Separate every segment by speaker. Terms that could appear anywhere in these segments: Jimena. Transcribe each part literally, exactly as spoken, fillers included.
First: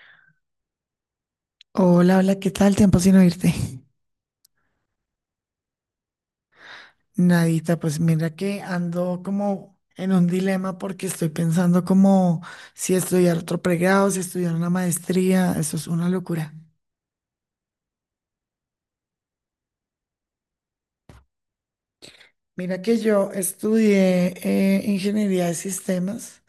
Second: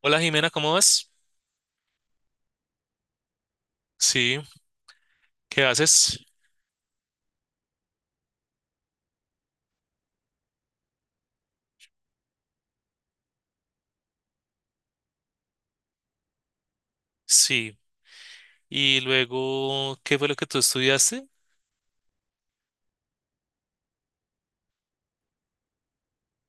Speaker 1: Hola Jimena, ¿cómo vas?
Speaker 2: Hola, hola, ¿qué tal? Tiempo sin oírte.
Speaker 1: Sí, ¿qué haces?
Speaker 2: Nadita, pues mira que ando como en un dilema porque estoy pensando como si estudiar otro pregrado, si estudiar una maestría, eso es una locura.
Speaker 1: Sí. Y luego, ¿qué fue lo que tú estudiaste?
Speaker 2: Mira que yo estudié eh, ingeniería de sistemas,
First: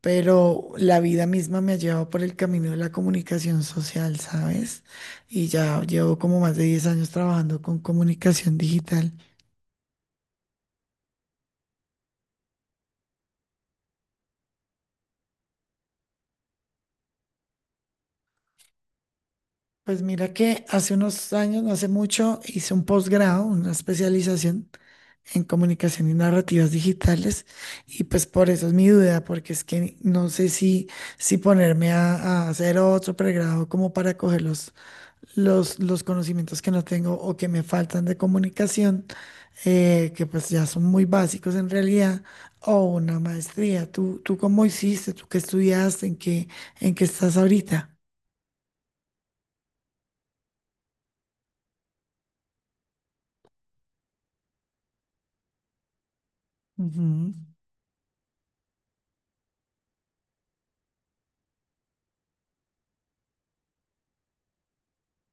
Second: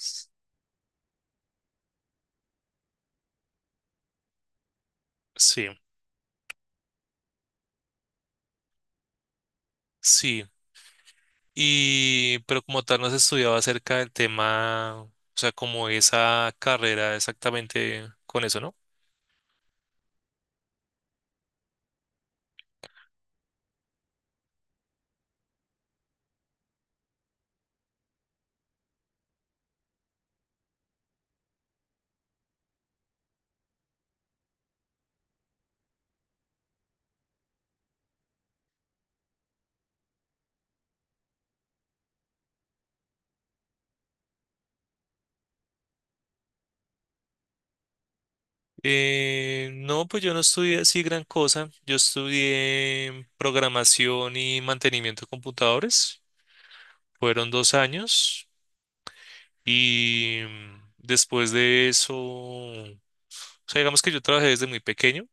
Speaker 1: S-
Speaker 2: pero la vida misma me ha llevado por el camino de la comunicación social, ¿sabes? Y
Speaker 1: Sí,
Speaker 2: ya llevo como más de diez años trabajando con comunicación digital.
Speaker 1: sí. Y, pero como tal, no has estudiado acerca del tema, o sea, como esa carrera exactamente con eso, ¿no?
Speaker 2: Pues mira que hace unos años, no hace mucho, hice un posgrado, una especialización en comunicación y narrativas digitales y pues por eso es mi duda, porque es que no sé si, si ponerme a, a hacer otro pregrado como para coger los, los, los conocimientos que no tengo o que me faltan de comunicación, eh, que pues ya son muy básicos en realidad, o una maestría. ¿Tú, tú cómo hiciste? ¿Tú qué estudiaste? ¿En qué, en qué estás ahorita?
Speaker 1: Eh, no, pues yo no estudié así gran cosa. Yo estudié programación y mantenimiento de computadores.
Speaker 2: Ujú.
Speaker 1: Fueron dos años y mm, después de eso. O sea, digamos que yo trabajé desde muy pequeño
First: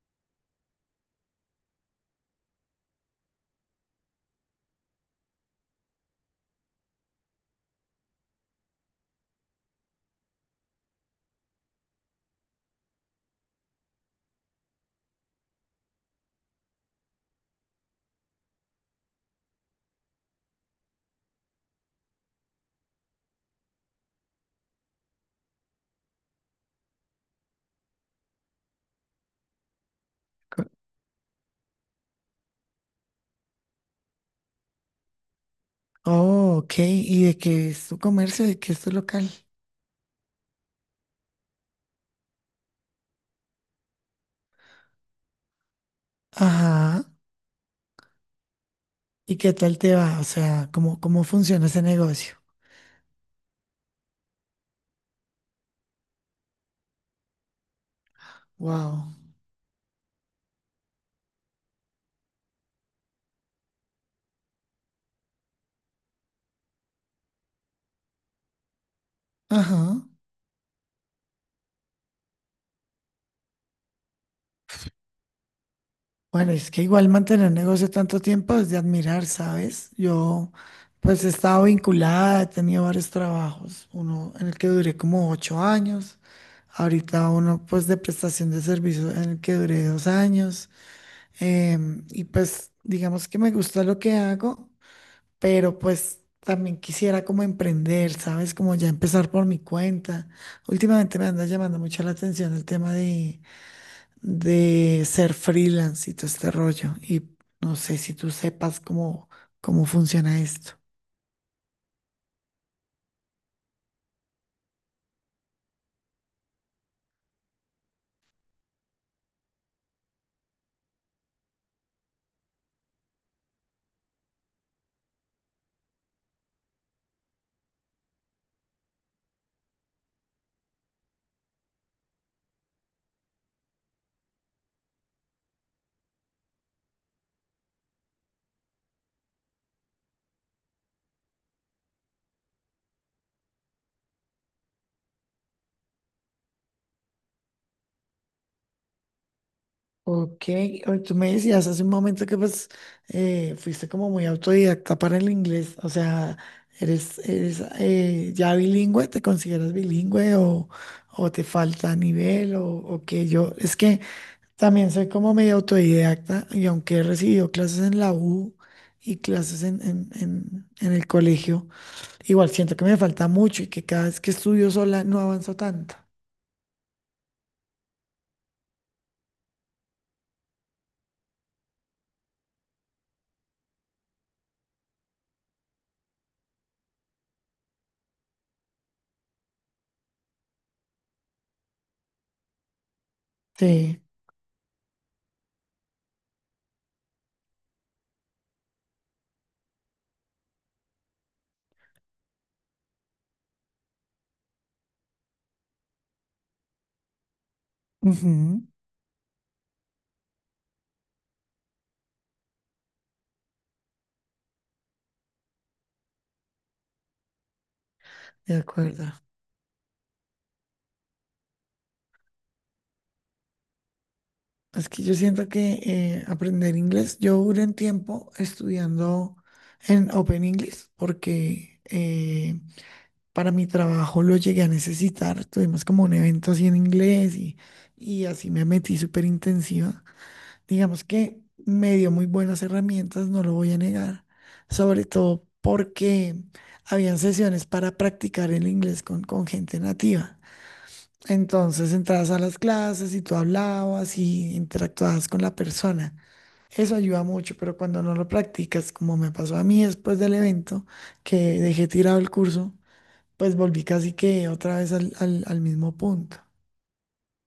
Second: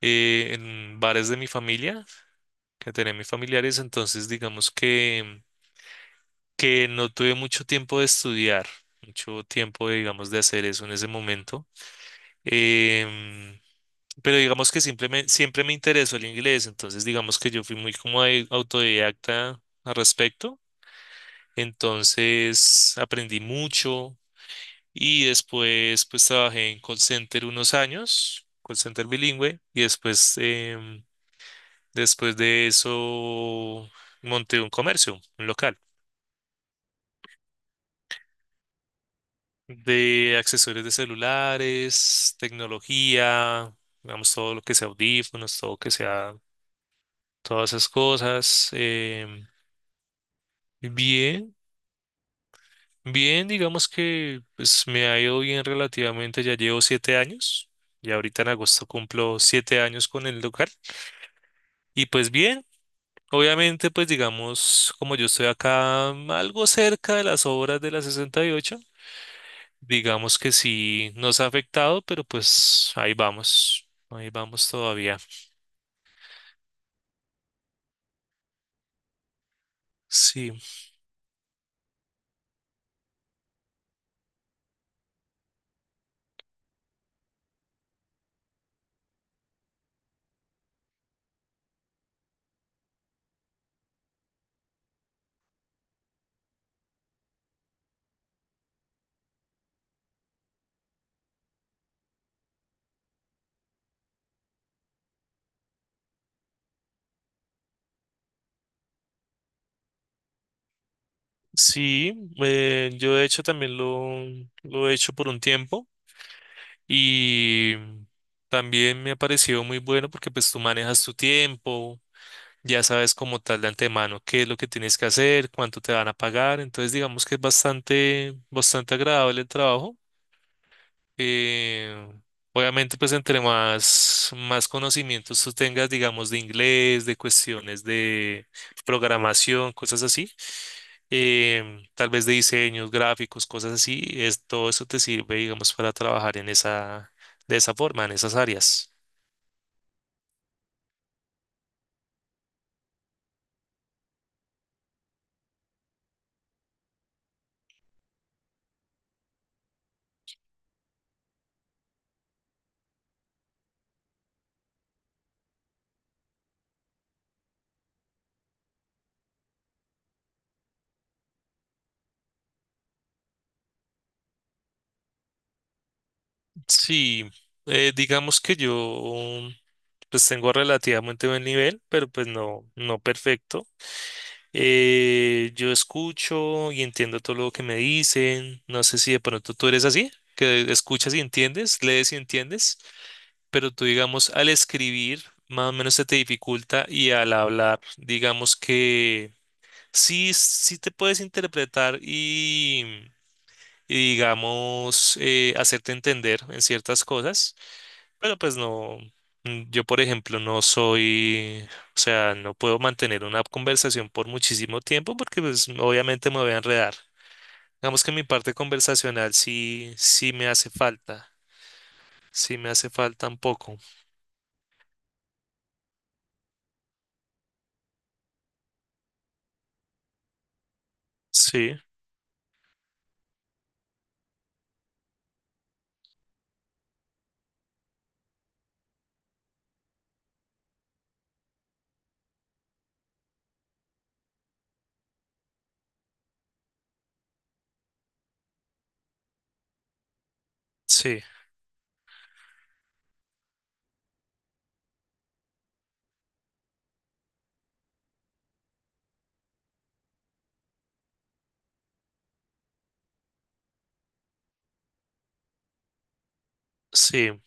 Speaker 1: eh, en bares de mi familia, que tenía mis familiares, entonces digamos que, que no tuve mucho tiempo de estudiar, mucho tiempo, digamos, de hacer eso en ese momento. Em, pero digamos que simplemente, siempre me interesó el inglés, entonces digamos que yo fui muy como au- autodidacta al respecto, entonces aprendí mucho y después pues trabajé en call center unos años, call center bilingüe, y después... em, Después de eso, monté un comercio, un local
Speaker 2: Oh, ok. ¿Y de qué es tu comercio? ¿De qué es tu local?
Speaker 1: de accesorios de celulares, tecnología, digamos, todo lo que sea audífonos, todo que sea,
Speaker 2: Ajá.
Speaker 1: todas esas cosas.
Speaker 2: ¿Y
Speaker 1: Em,
Speaker 2: qué tal te va? O sea, ¿cómo, cómo
Speaker 1: bien,
Speaker 2: funciona ese negocio?
Speaker 1: bien, digamos que pues, me ha ido bien relativamente, ya llevo siete años, y ahorita en agosto
Speaker 2: Wow.
Speaker 1: cumplo siete años con el local, y pues bien. Obviamente, pues digamos, como yo estoy acá algo cerca de las obras de la sesenta y ocho.
Speaker 2: Ajá.
Speaker 1: Digamos que sí nos ha afectado, pero pues ahí vamos, ahí vamos todavía.
Speaker 2: Bueno, es que igual mantener negocio tanto tiempo es de admirar, ¿sabes? Yo,
Speaker 1: Sí,
Speaker 2: pues, he estado vinculada, he tenido varios trabajos. Uno en el que duré como ocho años. Ahorita uno, pues, de prestación de servicios en el que duré dos años. Em, y pues, digamos que me gusta lo que hago, pero pues también quisiera como emprender, ¿sabes? Como ya empezar por mi cuenta. Últimamente me anda llamando mucho la atención el tema de, de ser freelance y todo este rollo. Y no sé si tú sepas cómo, cómo funciona esto.
Speaker 1: sí, eh, yo de hecho también lo, lo he hecho por un tiempo y también me ha parecido muy bueno porque pues tú manejas tu tiempo, ya sabes como tal de antemano qué es lo que tienes que hacer, cuánto te van a pagar, entonces digamos que es bastante, bastante agradable el trabajo. Eh, Obviamente, pues entre más, más conocimientos tú tengas, digamos, de inglés, de cuestiones de programación, cosas así, em, tal vez de diseños, gráficos, cosas así, es, todo eso te sirve, digamos, para trabajar en esa, de esa forma, en esas áreas.
Speaker 2: Ok, o- tú me decías hace un momento que pues eh, fuiste como muy autodidacta para el inglés, o sea, eres, eres eh, ya bilingüe, ¿te consideras bilingüe o, o te falta nivel o, o qué? Yo, es que también soy como medio autodidacta y aunque he recibido clases en la U y clases en, en- en- en el colegio, igual siento que me falta mucho y que cada vez que estudio sola no avanzo tanto.
Speaker 1: Sí, eh, digamos que yo, pues tengo relativamente buen nivel, pero pues no, no perfecto. Eh, yo escucho y entiendo todo lo que me dicen. No sé si de pronto tú eres así, que escuchas y entiendes, lees y entiendes, pero tú,
Speaker 2: Sí.
Speaker 1: digamos, al escribir, más o menos se te dificulta y al hablar, digamos que sí, sí te puedes interpretar y, y digamos, eh, hacerte entender en ciertas cosas, pero pues
Speaker 2: Ujú.
Speaker 1: no, mm, yo por ejemplo no soy, o sea, no puedo mantener una conversación por muchísimo tiempo porque pues obviamente me voy a enredar. Digamos que mi parte
Speaker 2: De acuerdo.
Speaker 1: conversacional sí, sí me hace falta, sí me hace falta un poco.
Speaker 2: Es que yo siento que eh, aprender inglés, yo duré un tiempo estudiando en Open English
Speaker 1: Sí,
Speaker 2: porque eh, para mi trabajo lo llegué a necesitar. Tuvimos como un evento así en inglés y, y así me metí súper intensiva. Digamos que me dio muy buenas herramientas, no lo voy a negar, sobre todo porque habían sesiones para practicar el inglés con, con gente nativa.
Speaker 1: sí,
Speaker 2: Entonces entrabas a las clases y tú hablabas y interactuabas con la persona. Eso ayuda mucho, pero cuando no lo practicas, como me pasó a mí después del evento, que dejé tirado el curso, pues volví casi que otra vez al, al al mismo punto.
Speaker 1: sí,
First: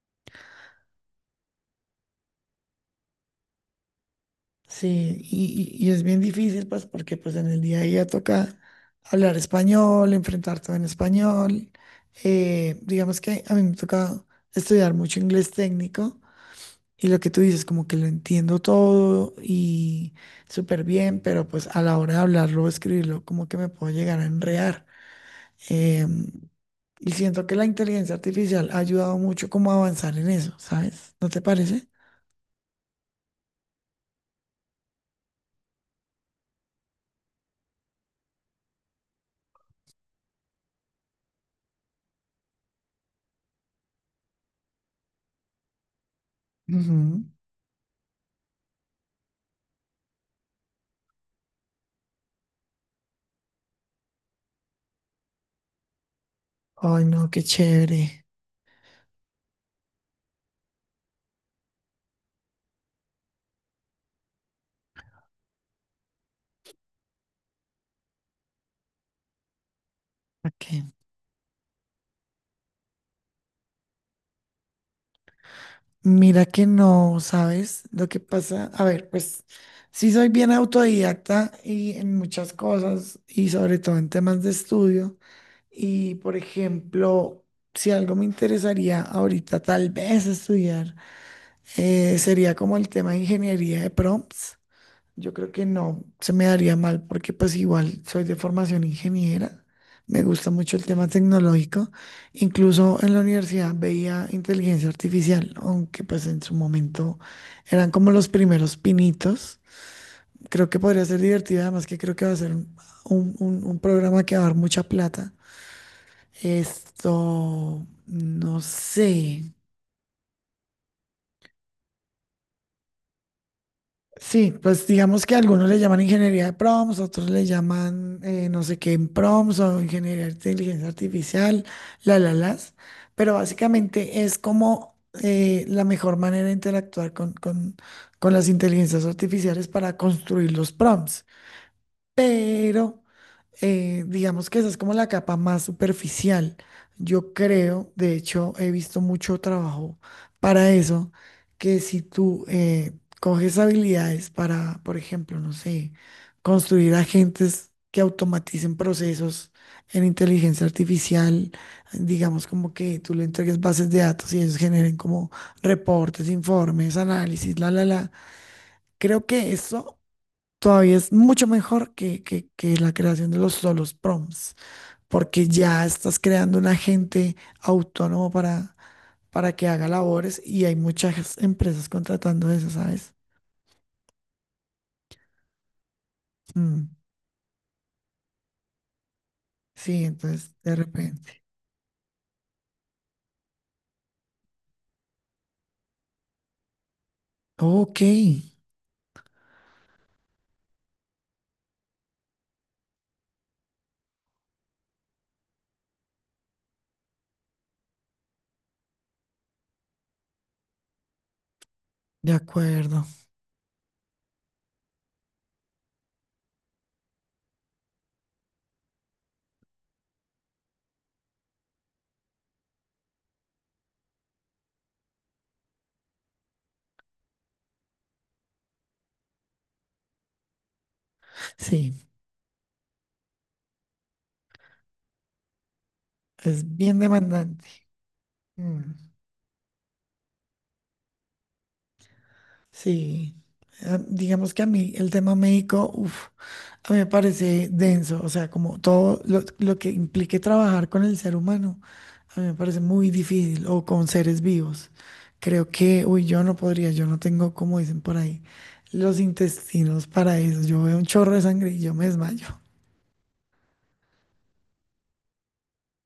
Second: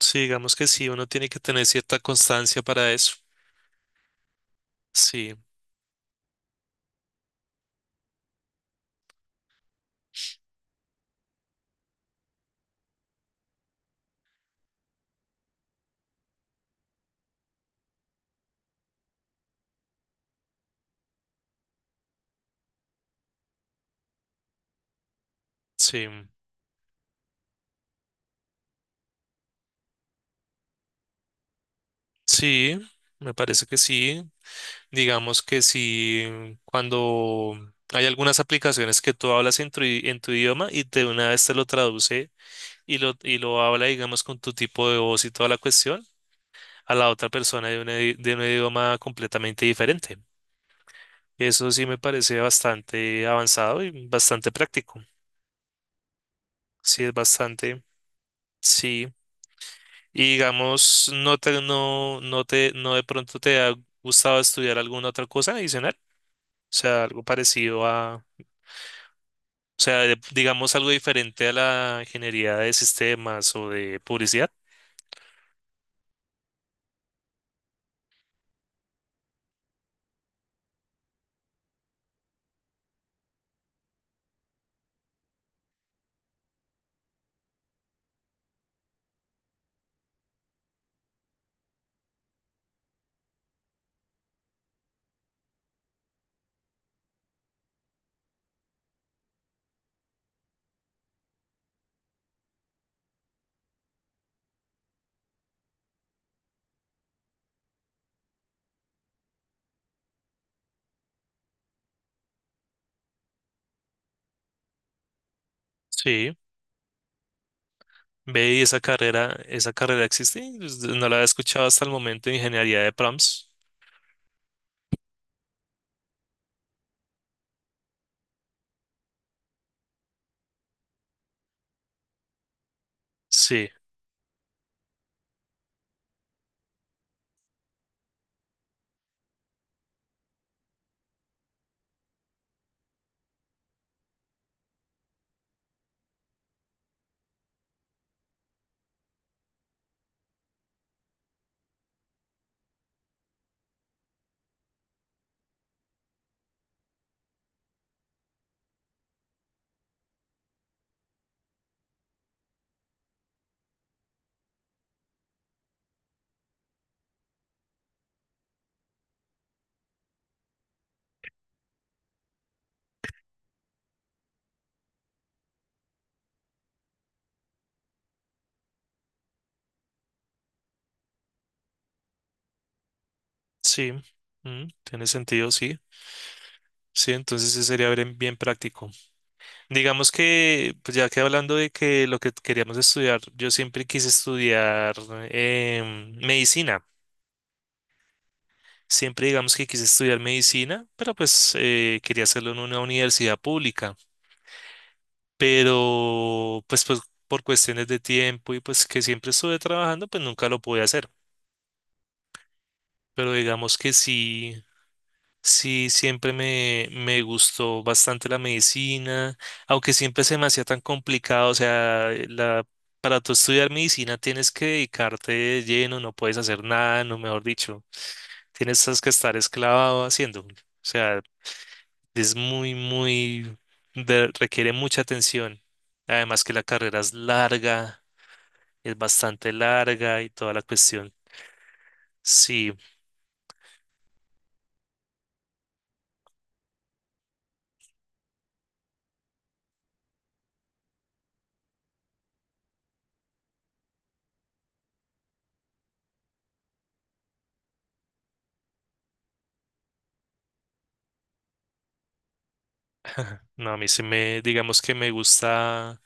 Speaker 1: sí, digamos que sí, uno tiene que tener cierta constancia para eso.
Speaker 2: Sí,
Speaker 1: Sí,
Speaker 2: y, y- y es bien difícil, pues, porque pues en el día a día toca hablar español, enfrentar todo en español. Eh, digamos que a mí me toca estudiar mucho inglés técnico y lo que tú dices, como que lo entiendo todo y súper bien, pero pues a la hora de hablarlo o escribirlo, como que me puedo llegar a enredar.
Speaker 1: sí,
Speaker 2: Em, y siento que la inteligencia artificial ha ayudado mucho como a avanzar en eso, ¿sabes? ¿No te parece?
Speaker 1: sí, me parece que sí. Digamos que si cuando hay algunas aplicaciones que tú hablas en tu, i- en tu idioma y de una vez te lo traduce y lo, y lo habla, digamos, con tu tipo de voz y toda la cuestión, a la
Speaker 2: Ujú.
Speaker 1: otra persona de un, idi- de un idioma completamente diferente. Eso sí me parece bastante avanzado y bastante práctico.
Speaker 2: Ay,
Speaker 1: Sí, es
Speaker 2: no, qué
Speaker 1: bastante,
Speaker 2: chévere.
Speaker 1: sí. Y digamos, no te, no, no te, no de pronto te ha gustado estudiar alguna otra cosa adicional, o sea, algo parecido. O sea, de- digamos algo
Speaker 2: Ok.
Speaker 1: diferente a la ingeniería de sistemas o de publicidad.
Speaker 2: Mira que no, ¿sabes? Lo que pasa, a ver, pues sí soy bien autodidacta y en muchas cosas y sobre todo en temas de estudio. Y por ejemplo, si algo me interesaría ahorita tal vez estudiar, eh, sería como el tema de ingeniería de prompts. Yo creo que no, se me daría mal porque pues igual soy de formación ingeniera, me gusta mucho el tema tecnológico, incluso en la universidad veía inteligencia artificial, aunque pues en su momento eran como los primeros pinitos. Creo que podría ser divertido, además que creo que va a ser un, un- un- un programa que va a dar mucha plata.
Speaker 1: Sí,
Speaker 2: Esto,
Speaker 1: ve y
Speaker 2: no
Speaker 1: esa carrera,
Speaker 2: sé.
Speaker 1: esa carrera existe, pues, no la había escuchado hasta el momento, ingeniería de prompts.
Speaker 2: Sí, pues digamos que algunos le llaman ingeniería de prompts, otros le llaman eh, no sé qué en prompts o ingeniería de inteligencia artificial, la, la, las. Pero
Speaker 1: Sí,
Speaker 2: básicamente es como eh, la mejor manera de interactuar con, con, con las inteligencias artificiales para construir los prompts. Pero eh, digamos que esa es como la capa más superficial. Yo creo, de hecho, he visto mucho trabajo para eso, que si tú eh, coges habilidades para, por ejemplo, no sé, construir agentes que automaticen procesos en inteligencia artificial, digamos como que tú le entregues bases de datos y ellos generen como reportes, informes, análisis, la, la, la. Creo que eso todavía es mucho mejor que, que, que la creación de los solos prompts, porque ya estás creando un agente autónomo para, para que haga labores y hay muchas empresas contratando eso, ¿sabes?
Speaker 1: sí, mm, tiene sentido, sí,
Speaker 2: Mm,
Speaker 1: sí, entonces sí sería bien, bien práctico.
Speaker 2: sí,
Speaker 1: Digamos
Speaker 2: entonces
Speaker 1: que,
Speaker 2: de
Speaker 1: pues ya que
Speaker 2: repente.
Speaker 1: hablando de que lo que queríamos estudiar, yo siempre quise estudiar em, medicina,
Speaker 2: Ok,
Speaker 1: siempre digamos que quise estudiar medicina, pero pues eh, quería hacerlo en una universidad pública. pero pues, pues por cuestiones de tiempo y pues que siempre estuve trabajando, pues nunca lo pude hacer.
Speaker 2: de acuerdo.
Speaker 1: Pero digamos que sí, sí, siempre me, me gustó bastante la medicina, aunque siempre se me hacía tan complicado, o sea, la... Para tú estudiar medicina tienes que dedicarte de lleno, no puedes hacer nada, no mejor dicho, tienes que estar esclavado haciendo. O sea,
Speaker 2: Sí,
Speaker 1: es muy, muy, de- requiere mucha atención. Además que la
Speaker 2: es
Speaker 1: carrera
Speaker 2: bien
Speaker 1: es
Speaker 2: demandante.
Speaker 1: larga,
Speaker 2: Mm.
Speaker 1: es bastante larga y toda la cuestión. Sí,
Speaker 2: Sí, ah, digamos que a mí el tema médico, uf, a mí me parece denso, o sea, como todo lo, lo que implique trabajar con el ser humano, a mí me parece muy difícil, o con seres vivos. Creo que, uy, yo no podría, yo no tengo, como dicen por ahí, los intestinos para eso. Yo veo un chorro de sangre y yo me desmayo.
Speaker 1: no, a mí sí me, digamos que me gusta,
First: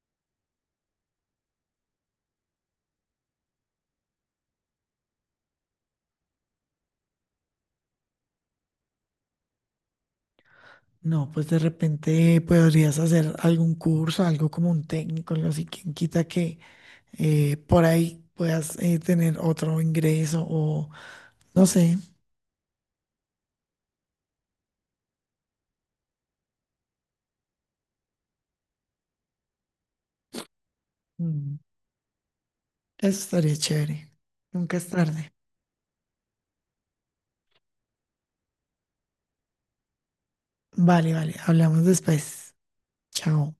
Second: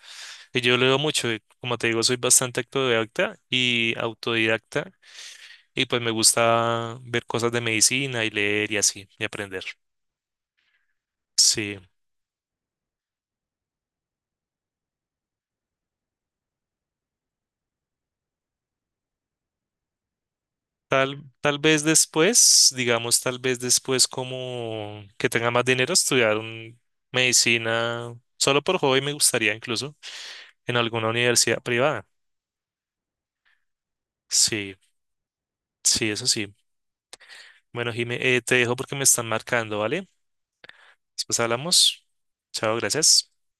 Speaker 1: que yo leo mucho, eh, como te digo, soy bastante autodidacta y autodidacta y pues me gusta ver cosas de medicina y leer y así, y aprender.
Speaker 2: No, pues de
Speaker 1: Sí,
Speaker 2: repente podrías hacer algún curso, algo como un técnico, algo así, quien quita que eh, por ahí puedas eh, tener otro ingreso.
Speaker 1: tal, tal
Speaker 2: No
Speaker 1: vez
Speaker 2: sé.
Speaker 1: después, digamos, tal vez después como que tenga más dinero estudiar un- medicina, solo por hobby me gustaría incluso en alguna
Speaker 2: Mm.
Speaker 1: universidad privada.
Speaker 2: Eso estaría chévere.
Speaker 1: Sí,
Speaker 2: Nunca es tarde.
Speaker 1: sí, eso sí. Bueno, Jime, eh, te dejo porque me están marcando, ¿vale?
Speaker 2: Vale, vale.
Speaker 1: Después
Speaker 2: Hablamos
Speaker 1: hablamos.
Speaker 2: después.
Speaker 1: Chao, gracias.
Speaker 2: Chao.